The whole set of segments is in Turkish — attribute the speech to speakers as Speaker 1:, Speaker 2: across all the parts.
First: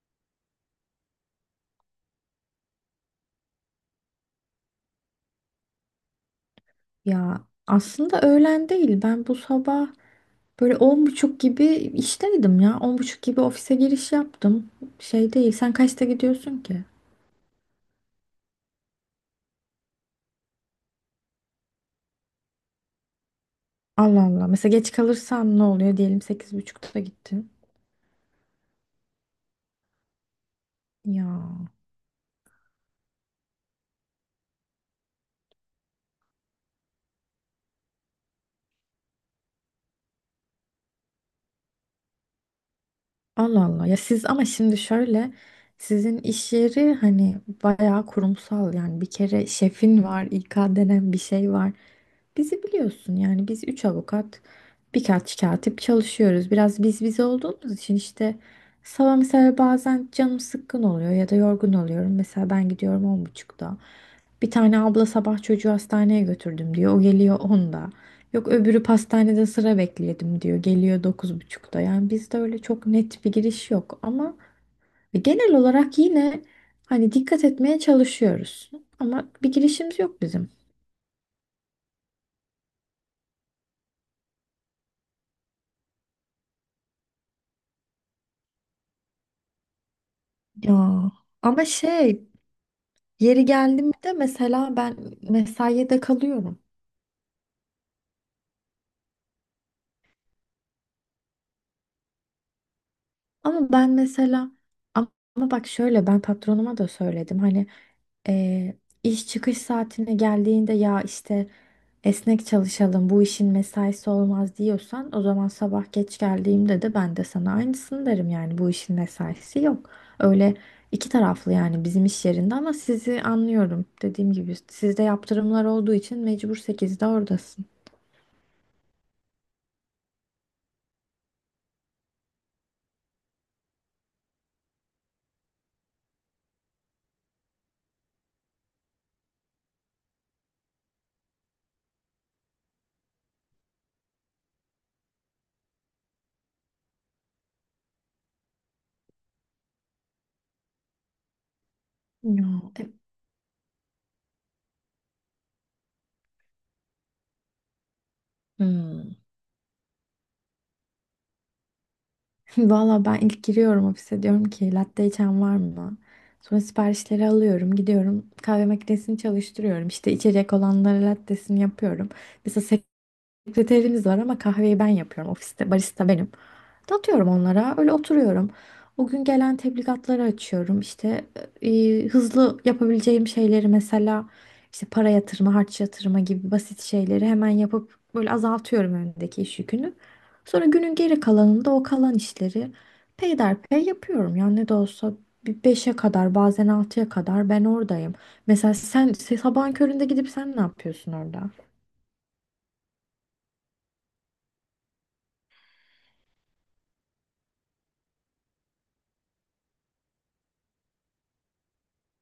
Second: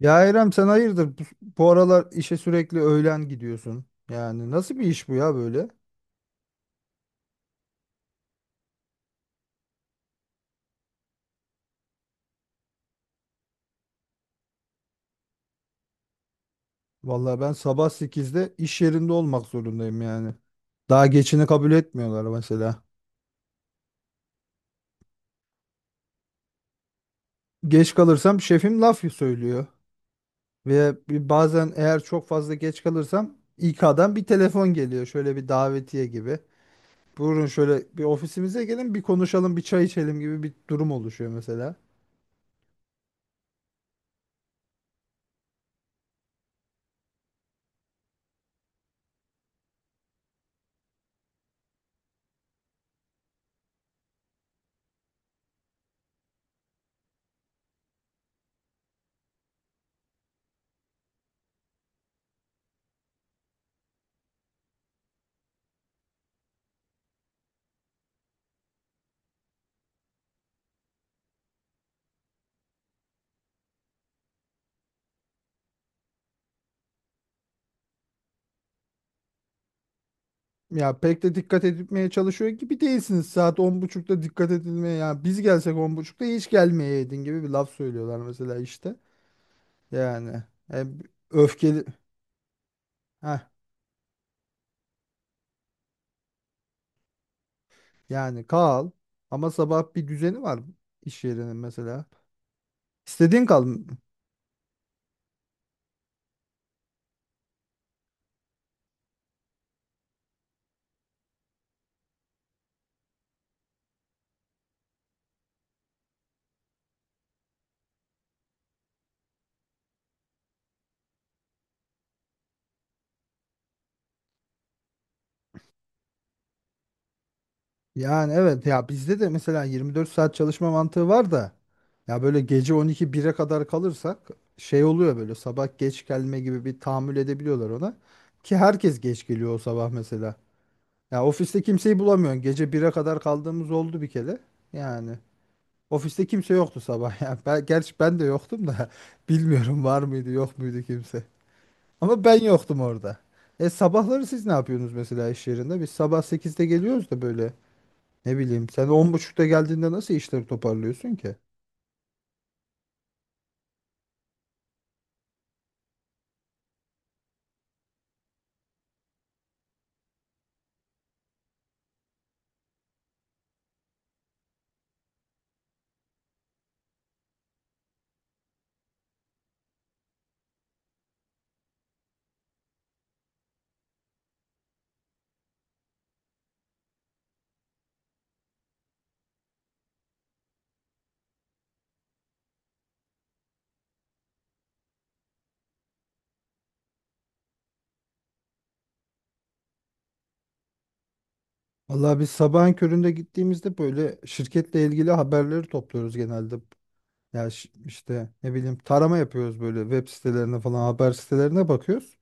Speaker 1: Ya İrem sen hayırdır bu, bu aralar işe sürekli öğlen gidiyorsun. Yani nasıl bir iş bu ya böyle?
Speaker 2: Ya aslında öğlen değil. Ben bu sabah böyle 10.30 gibi işteydim ya. 10.30 gibi ofise giriş yaptım. Şey değil. Sen kaçta gidiyorsun ki?
Speaker 1: Vallahi ben sabah sekizde iş yerinde olmak zorundayım yani. Daha geçini kabul etmiyorlar mesela.
Speaker 2: Allah Allah. Mesela geç kalırsan ne oluyor? Diyelim 8.30'da gittin.
Speaker 1: Geç kalırsam şefim laf söylüyor. Ve
Speaker 2: Ya,
Speaker 1: bazen eğer çok fazla geç kalırsam İK'dan bir telefon geliyor. Şöyle bir davetiye gibi. Buyurun şöyle bir ofisimize gelin bir konuşalım bir çay içelim gibi bir durum oluşuyor mesela.
Speaker 2: Allah Allah. Ya siz, ama şimdi şöyle. Sizin iş yeri hani bayağı kurumsal, yani bir kere şefin var, İK denen bir şey var. Bizi biliyorsun, yani biz üç avukat birkaç katip çalışıyoruz. Biraz biz biz olduğumuz için işte sabah mesela bazen canım sıkkın oluyor ya da yorgun oluyorum. Mesela ben gidiyorum 10.30'da. Bir tane abla sabah çocuğu hastaneye götürdüm diyor. O geliyor 10'da. Yok, öbürü pastanede sıra bekledim diyor. Geliyor 9.30'da. Yani bizde öyle çok net bir giriş yok ama genel olarak yine hani dikkat etmeye çalışıyoruz. Ama bir girişimiz yok bizim.
Speaker 1: Ya pek de dikkat edilmeye çalışıyor gibi değilsiniz. Saat on buçukta dikkat edilmeye ya biz gelsek on buçukta hiç gelmeyeydin gibi bir laf söylüyorlar mesela işte. Yani
Speaker 2: Ya
Speaker 1: e,
Speaker 2: ama
Speaker 1: öfkeli.
Speaker 2: şey,
Speaker 1: Heh,
Speaker 2: yeri geldi mi de mesela ben mesaiye de kalıyorum.
Speaker 1: yani kal ama sabah bir düzeni var iş yerinin mesela. İstediğin kal.
Speaker 2: Ama ben mesela, ama bak şöyle, ben patronuma da söyledim. Hani eee, iş çıkış saatine geldiğinde ya işte esnek çalışalım, bu işin mesaisi olmaz diyorsan, o zaman sabah geç geldiğimde de ben de sana aynısını derim, yani bu işin mesaisi yok. Öyle, iki taraflı yani bizim iş yerinde, ama sizi anlıyorum. Dediğim gibi, sizde yaptırımlar olduğu için mecbur sekizde oradasın.
Speaker 1: Yani evet ya bizde de mesela 24 saat çalışma mantığı var da ya böyle gece 12 1'e kadar kalırsak şey oluyor böyle sabah geç gelme gibi bir tahammül edebiliyorlar ona. Ki herkes geç geliyor o sabah mesela. Ya ofiste kimseyi bulamıyorsun. Gece 1'e kadar kaldığımız oldu bir kere. Yani ofiste kimse yoktu sabah. Yani ben, gerçi ben de yoktum da bilmiyorum var mıydı yok muydu kimse. Ama ben
Speaker 2: Ya,
Speaker 1: yoktum
Speaker 2: e-
Speaker 1: orada. E sabahları siz ne yapıyorsunuz mesela iş yerinde? Biz sabah 8'de geliyoruz da böyle ne bileyim sen on
Speaker 2: Hmm.
Speaker 1: buçukta geldiğinde nasıl işleri toparlıyorsun ki?
Speaker 2: Valla, ben ilk giriyorum ofise, diyorum ki latte içen var mı? Sonra siparişleri alıyorum, gidiyorum kahve makinesini çalıştırıyorum. İşte içecek olanlara lattesini yapıyorum. Mesela, sekreterimiz var ama kahveyi ben yapıyorum ofiste. Barista benim. Dağıtıyorum onlara. Öyle oturuyorum. O gün gelen tebligatları açıyorum. İşte hızlı yapabileceğim şeyleri, mesela işte para yatırma, harç yatırma gibi basit şeyleri hemen yapıp böyle azaltıyorum önündeki iş yükünü. Sonra günün geri kalanında o kalan işleri peyderpey yapıyorum. Yani ne de olsa bir beşe kadar, bazen 6'ya kadar ben oradayım. Mesela sen sabahın köründe gidip sen ne yapıyorsun orada?
Speaker 1: Vallahi biz sabahın köründe gittiğimizde böyle şirketle ilgili haberleri topluyoruz genelde. Ya işte ne bileyim tarama yapıyoruz böyle web sitelerine falan haber sitelerine bakıyoruz.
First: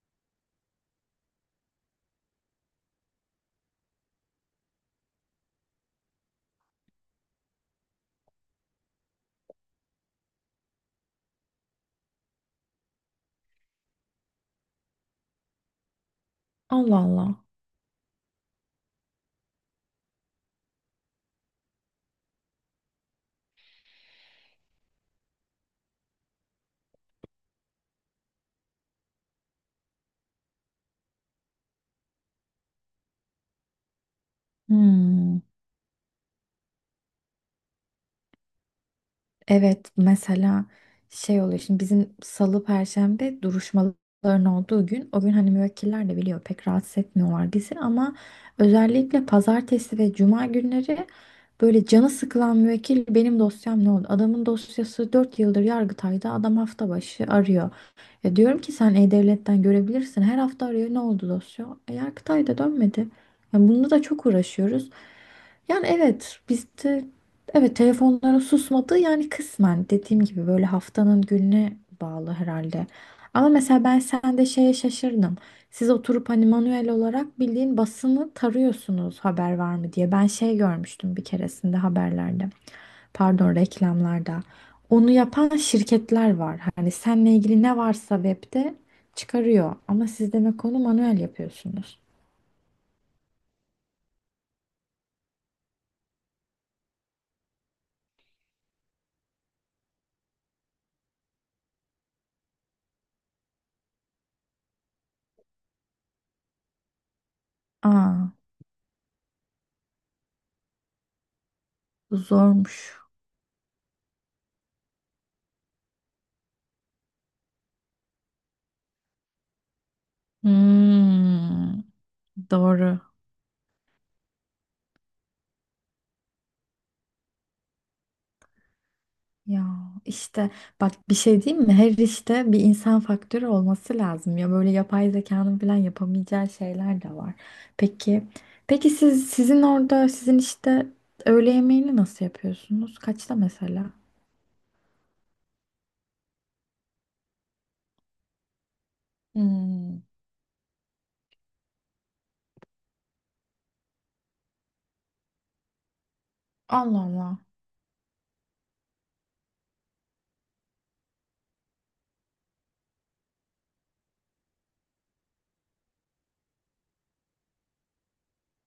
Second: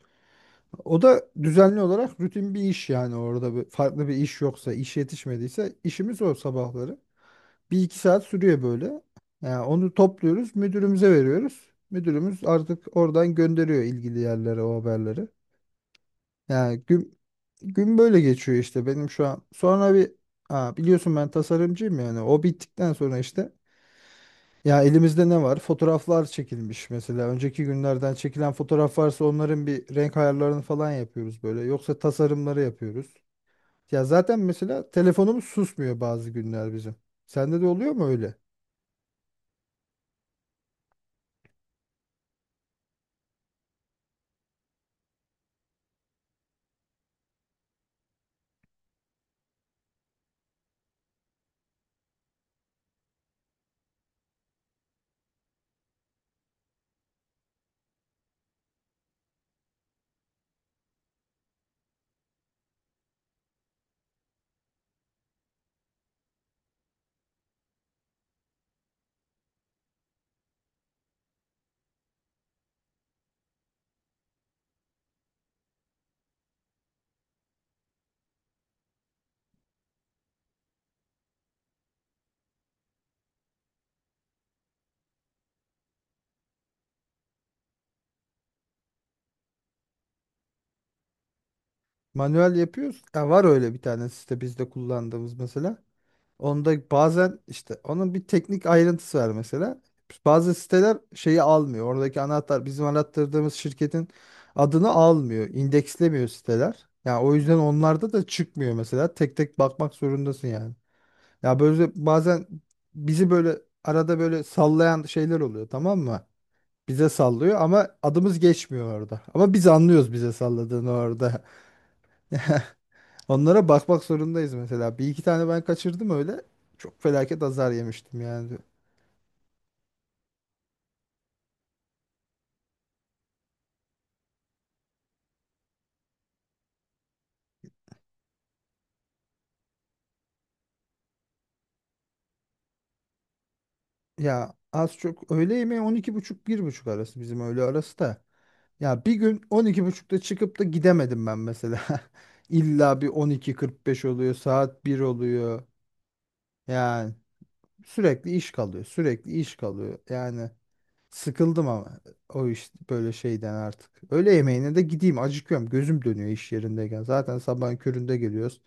Speaker 1: O da düzenli olarak rutin bir iş yani orada bir, farklı bir iş yoksa, iş yetişmediyse işimiz o sabahları. Bir iki saat sürüyor böyle. Yani onu topluyoruz, müdürümüze veriyoruz. Müdürümüz artık oradan gönderiyor ilgili yerlere o haberleri. Yani
Speaker 2: Allah
Speaker 1: gün,
Speaker 2: Allah.
Speaker 1: gün böyle geçiyor işte benim şu an. Sonra bir ha, biliyorsun ben tasarımcıyım yani o bittikten sonra işte ya elimizde ne var? Fotoğraflar çekilmiş mesela. Önceki günlerden çekilen fotoğraf varsa onların bir renk ayarlarını falan yapıyoruz böyle. Yoksa tasarımları yapıyoruz. Ya zaten mesela
Speaker 2: Hmm,
Speaker 1: telefonumuz susmuyor bazı günler bizim. Sende de oluyor mu öyle?
Speaker 2: evet, mesela şey oluyor, şimdi bizim salı perşembe duruşmaların olduğu gün o gün hani müvekkiller de biliyor, pek rahatsız etmiyorlar bizi ama özellikle pazartesi ve cuma günleri böyle canı sıkılan müvekkil, benim dosyam ne oldu? Adamın dosyası 4 yıldır Yargıtay'da, adam hafta başı arıyor. Ya diyorum ki, sen E-Devlet'ten görebilirsin. Her hafta arıyor, ne oldu dosya? E, Yargıtay'da dönmedi. Yani bunda da çok uğraşıyoruz. Yani evet, bizde evet telefonlara susmadı, yani kısmen dediğim gibi böyle haftanın gününe bağlı herhalde. Ama mesela ben sende şeye şaşırdım. Siz oturup hani manuel olarak bildiğin basını tarıyorsunuz haber var mı diye. Ben şey görmüştüm bir keresinde haberlerde. Pardon, reklamlarda. Onu yapan şirketler var. Hani seninle ilgili ne varsa webde çıkarıyor. Ama siz demek onu manuel yapıyorsunuz.
Speaker 1: Manuel yapıyoruz. Ya var öyle bir tane site bizde kullandığımız mesela. Onda bazen işte onun bir teknik ayrıntısı var mesela. Bazı siteler şeyi almıyor. Oradaki anahtar bizim arattırdığımız şirketin adını almıyor. İndekslemiyor siteler. Yani o yüzden onlarda da
Speaker 2: Aa,
Speaker 1: çıkmıyor mesela. Tek tek bakmak zorundasın yani. Ya böyle
Speaker 2: bu
Speaker 1: bazen
Speaker 2: zormuş.
Speaker 1: bizi böyle arada böyle sallayan şeyler oluyor, tamam mı? Bize sallıyor ama adımız geçmiyor orada. Ama biz anlıyoruz bize salladığını orada.
Speaker 2: Hmm, doğru.
Speaker 1: Onlara bakmak zorundayız mesela. Bir iki tane ben kaçırdım öyle. Çok felaket azar yemiştim yani.
Speaker 2: Ya işte, bak bir şey diyeyim mi? Her işte bir insan faktörü olması lazım. Ya böyle yapay zekanın falan yapamayacağı şeyler de var. Peki, peki siz, sizin orada, sizin işte öğle yemeğini nasıl yapıyorsunuz? Kaçta mesela?
Speaker 1: Ya az çok öğle yemeği 12:30 buçuk bir buçuk arası bizim öğle arası da. Ya bir gün
Speaker 2: Hmm,
Speaker 1: 12:30'da çıkıp da gidemedim ben mesela. İlla bir 12:45 oluyor, saat bir oluyor.
Speaker 2: Allah
Speaker 1: Yani
Speaker 2: Allah.
Speaker 1: sürekli iş kalıyor, sürekli iş kalıyor. Yani sıkıldım ama o iş böyle şeyden artık. Öğle yemeğine de gideyim acıkıyorum. Gözüm dönüyor iş yerindeyken. Zaten sabahın köründe geliyoruz.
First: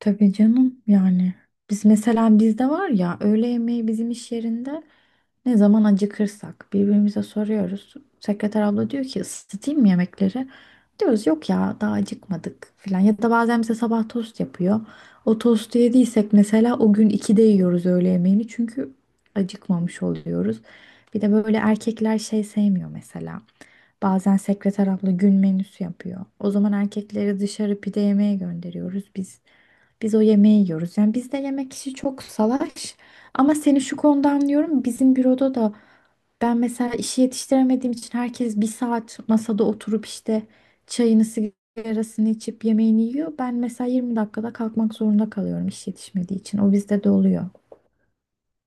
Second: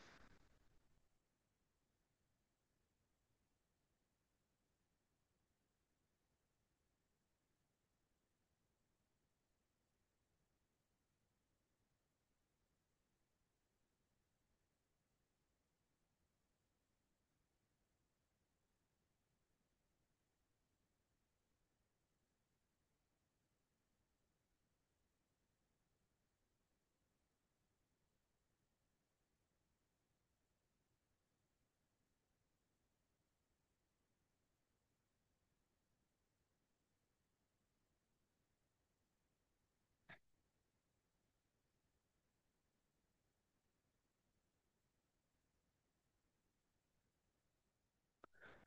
Speaker 2: Tabii canım, yani biz mesela, bizde var ya öğle yemeği, bizim iş yerinde ne zaman acıkırsak birbirimize soruyoruz. Sekreter abla diyor ki ısıtayım mı yemekleri? Diyoruz yok ya, daha acıkmadık filan, ya da bazen bize sabah tost yapıyor. O tostu yediysek mesela o gün 2'de yiyoruz öğle yemeğini, çünkü acıkmamış oluyoruz. Bir de böyle erkekler şey sevmiyor mesela. Bazen sekreter abla gün menüsü yapıyor. O zaman erkekleri dışarı pide yemeye gönderiyoruz biz. Biz o yemeği yiyoruz. Yani bizde yemek işi çok salaş. Ama seni şu konuda anlıyorum. Bizim büroda da ben mesela işi yetiştiremediğim için herkes 1 saat masada oturup işte çayını sigarasını içip yemeğini yiyor. Ben mesela 20 dakikada kalkmak zorunda kalıyorum iş yetişmediği için. O bizde de oluyor.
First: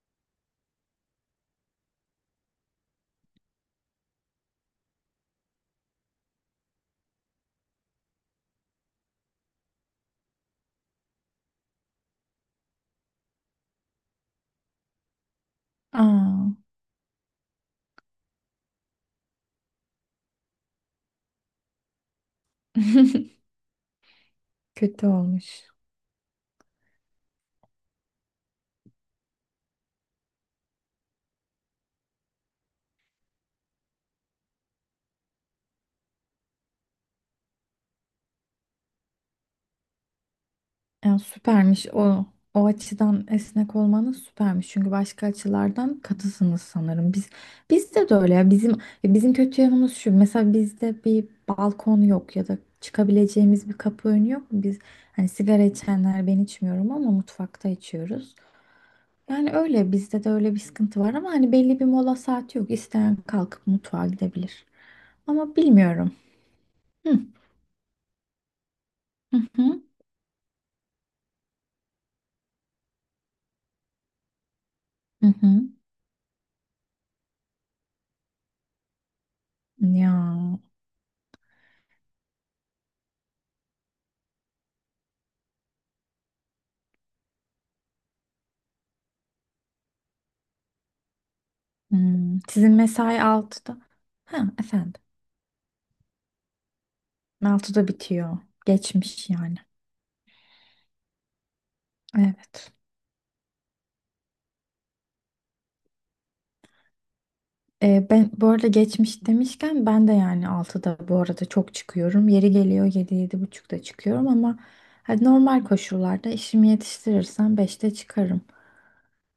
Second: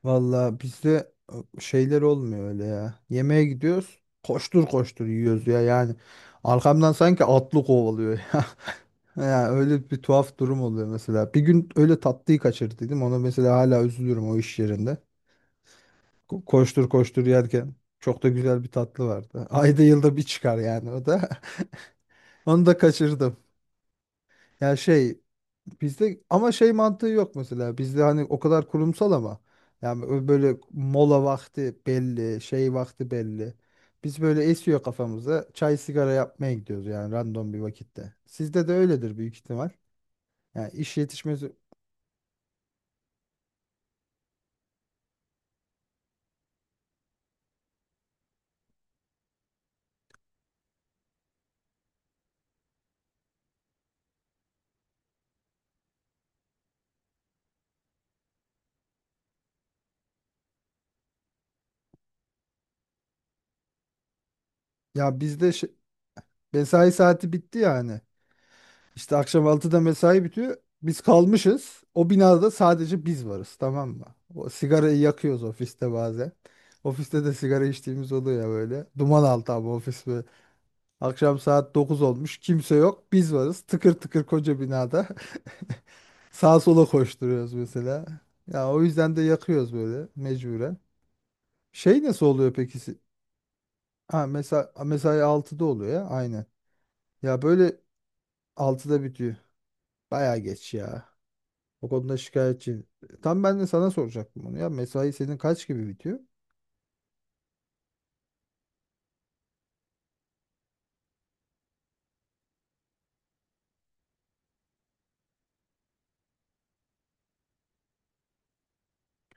Speaker 1: Valla bizde şeyler olmuyor öyle ya. Yemeğe gidiyoruz. Koştur koştur yiyoruz ya yani. Arkamdan sanki atlı kovalıyor ya. Ya öyle bir tuhaf durum oluyor mesela. Bir gün öyle tatlıyı kaçırdıydım. Ona mesela hala üzülürüm o iş yerinde.
Speaker 2: Aa,
Speaker 1: Koştur koştur yerken çok da güzel bir tatlı vardı. Ayda yılda bir çıkar yani o da. Onu da kaçırdım. Ya
Speaker 2: kötü olmuş.
Speaker 1: bizde ama şey mantığı yok mesela. Bizde hani o kadar kurumsal ama yani böyle mola vakti belli, şey vakti belli. Biz böyle esiyor kafamıza. Çay sigara yapmaya gidiyoruz yani random bir vakitte. Sizde de öyledir büyük ihtimal. Yani iş
Speaker 2: Ya
Speaker 1: yetişmesi
Speaker 2: süpermiş o. O açıdan esnek olmanız süpermiş. Çünkü başka açılardan katısınız sanırım. Biz, bizde de öyle ya. Bizim kötü yanımız şu. Mesela bizde bir balkon yok ya da çıkabileceğimiz bir kapı önü yok. Biz hani, sigara içenler, ben içmiyorum, ama mutfakta içiyoruz. Yani öyle, bizde de öyle bir sıkıntı var ama hani belli bir mola saati yok. İsteyen kalkıp mutfağa gidebilir.
Speaker 1: ya bizde
Speaker 2: Ama bilmiyorum.
Speaker 1: mesai
Speaker 2: Hı
Speaker 1: saati bitti yani. İşte
Speaker 2: hı
Speaker 1: akşam altıda
Speaker 2: hı.
Speaker 1: mesai bitiyor. Biz kalmışız. O binada sadece biz varız, tamam mı? O sigarayı
Speaker 2: Hı
Speaker 1: yakıyoruz
Speaker 2: hı.
Speaker 1: ofiste bazen. Ofiste de sigara içtiğimiz oluyor ya böyle. Duman altı abi ofis.
Speaker 2: Ya.
Speaker 1: Akşam saat 9 olmuş. Kimse yok. Biz varız. Tıkır tıkır koca binada. Sağa sola koşturuyoruz mesela. Ya o yüzden de yakıyoruz böyle mecburen. Şey nasıl
Speaker 2: Hmm,
Speaker 1: oluyor
Speaker 2: sizin
Speaker 1: peki?
Speaker 2: mesai 6'da?
Speaker 1: Ha
Speaker 2: Ha,
Speaker 1: mesela
Speaker 2: efendim.
Speaker 1: mesai altıda oluyor ya aynen. Ya böyle
Speaker 2: 6'da bitiyor.
Speaker 1: altıda
Speaker 2: Geçmiş
Speaker 1: bitiyor.
Speaker 2: yani.
Speaker 1: Baya geç ya. O konuda
Speaker 2: Evet.
Speaker 1: şikayetçiyim. Tam ben de sana soracaktım bunu ya. Mesai senin kaç gibi bitiyor?
Speaker 2: Ben bu arada, geçmiş demişken, ben de yani 6'da bu arada çok çıkıyorum. Yeri geliyor 7-7.30'da çıkıyorum, ama hani normal koşullarda işimi yetiştirirsem 5'te çıkarım.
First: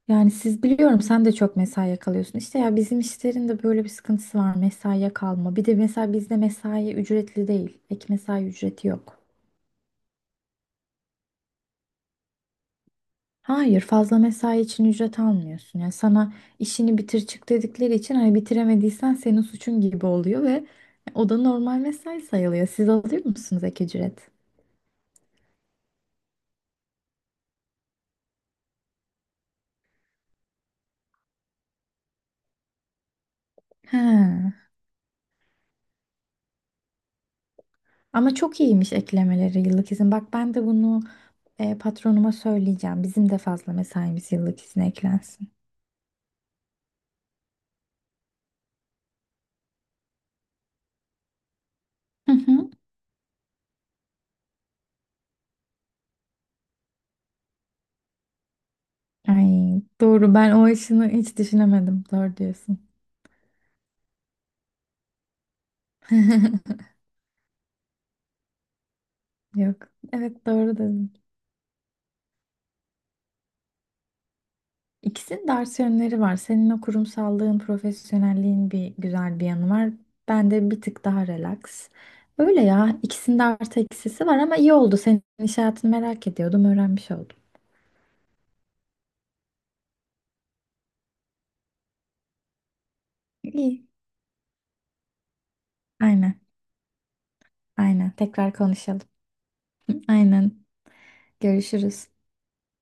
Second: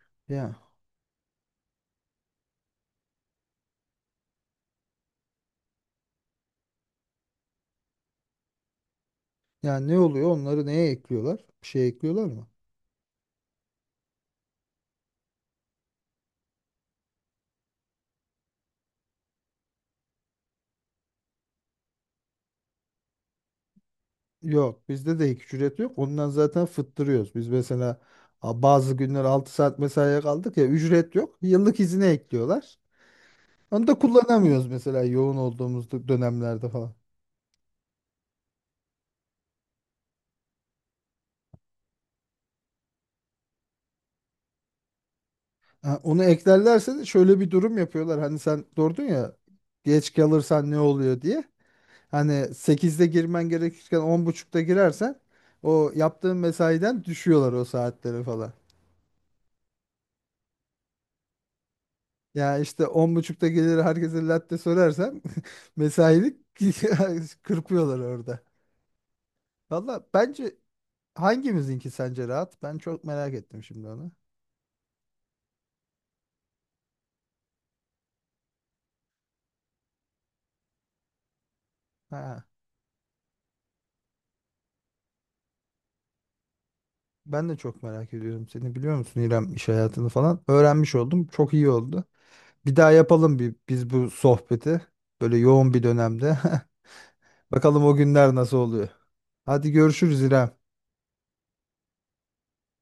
Speaker 2: Yani
Speaker 1: Ya.
Speaker 2: siz, biliyorum sen de çok mesaiye kalıyorsun. İşte, ya bizim işlerin de böyle bir sıkıntısı var, mesaiye kalma. Bir de mesela bizde mesai ücretli değil. Ek mesai ücreti yok.
Speaker 1: Yani ne oluyor? Onları neye ekliyorlar? Bir şey ekliyorlar mı?
Speaker 2: Hayır, fazla mesai için ücret almıyorsun. Yani sana işini bitir çık dedikleri için hani bitiremediysen senin suçun gibi oluyor ve o da normal mesai sayılıyor. Siz alıyor musunuz ek ücret?
Speaker 1: Yok, bizde de ek ücret yok. Ondan zaten fıttırıyoruz. Biz mesela bazı günler 6 saat mesaiye kaldık ya, ücret yok. Yıllık izine ekliyorlar. Onu da
Speaker 2: He.
Speaker 1: kullanamıyoruz mesela yoğun olduğumuz dönemlerde falan.
Speaker 2: Ama çok iyiymiş eklemeleri yıllık izin. Bak, ben de bunu patronuma söyleyeceğim. Bizim de fazla mesaimiz yıllık izne eklensin.
Speaker 1: Ha, onu eklerlerse de şöyle bir durum yapıyorlar. Hani sen sordun ya geç kalırsan ne oluyor diye.
Speaker 2: Hı
Speaker 1: Hani
Speaker 2: hı.
Speaker 1: sekizde girmen gerekirken on buçukta girersen o yaptığın mesaiden düşüyorlar o saatleri falan.
Speaker 2: Ay, doğru, ben o işini hiç düşünemedim. Doğru
Speaker 1: Ya
Speaker 2: diyorsun.
Speaker 1: işte on buçukta gelir herkese latte söylersem mesailik kırpıyorlar orada.
Speaker 2: Yok.
Speaker 1: Valla
Speaker 2: Evet,
Speaker 1: bence
Speaker 2: doğru dedin.
Speaker 1: hangimizinki sence rahat? Ben çok merak ettim şimdi onu.
Speaker 2: İkisinin de artı yönleri var. Senin o kurumsallığın, profesyonelliğin, bir güzel bir yanı var. Ben de bir tık daha relax.
Speaker 1: Ha,
Speaker 2: Öyle ya. İkisinin de artı eksisi var ama iyi oldu. Senin iş hayatını merak ediyordum, öğrenmiş oldum.
Speaker 1: ben de çok merak ediyorum seni, biliyor musun İrem, iş hayatını falan. Öğrenmiş oldum. Çok iyi oldu. Bir daha yapalım bir,
Speaker 2: İyi.
Speaker 1: biz bu sohbeti. Böyle yoğun bir dönemde.
Speaker 2: Aynen,
Speaker 1: Bakalım o
Speaker 2: aynen.
Speaker 1: günler
Speaker 2: Tekrar
Speaker 1: nasıl oluyor.
Speaker 2: konuşalım.
Speaker 1: Hadi görüşürüz
Speaker 2: Aynen.
Speaker 1: İrem.
Speaker 2: Görüşürüz.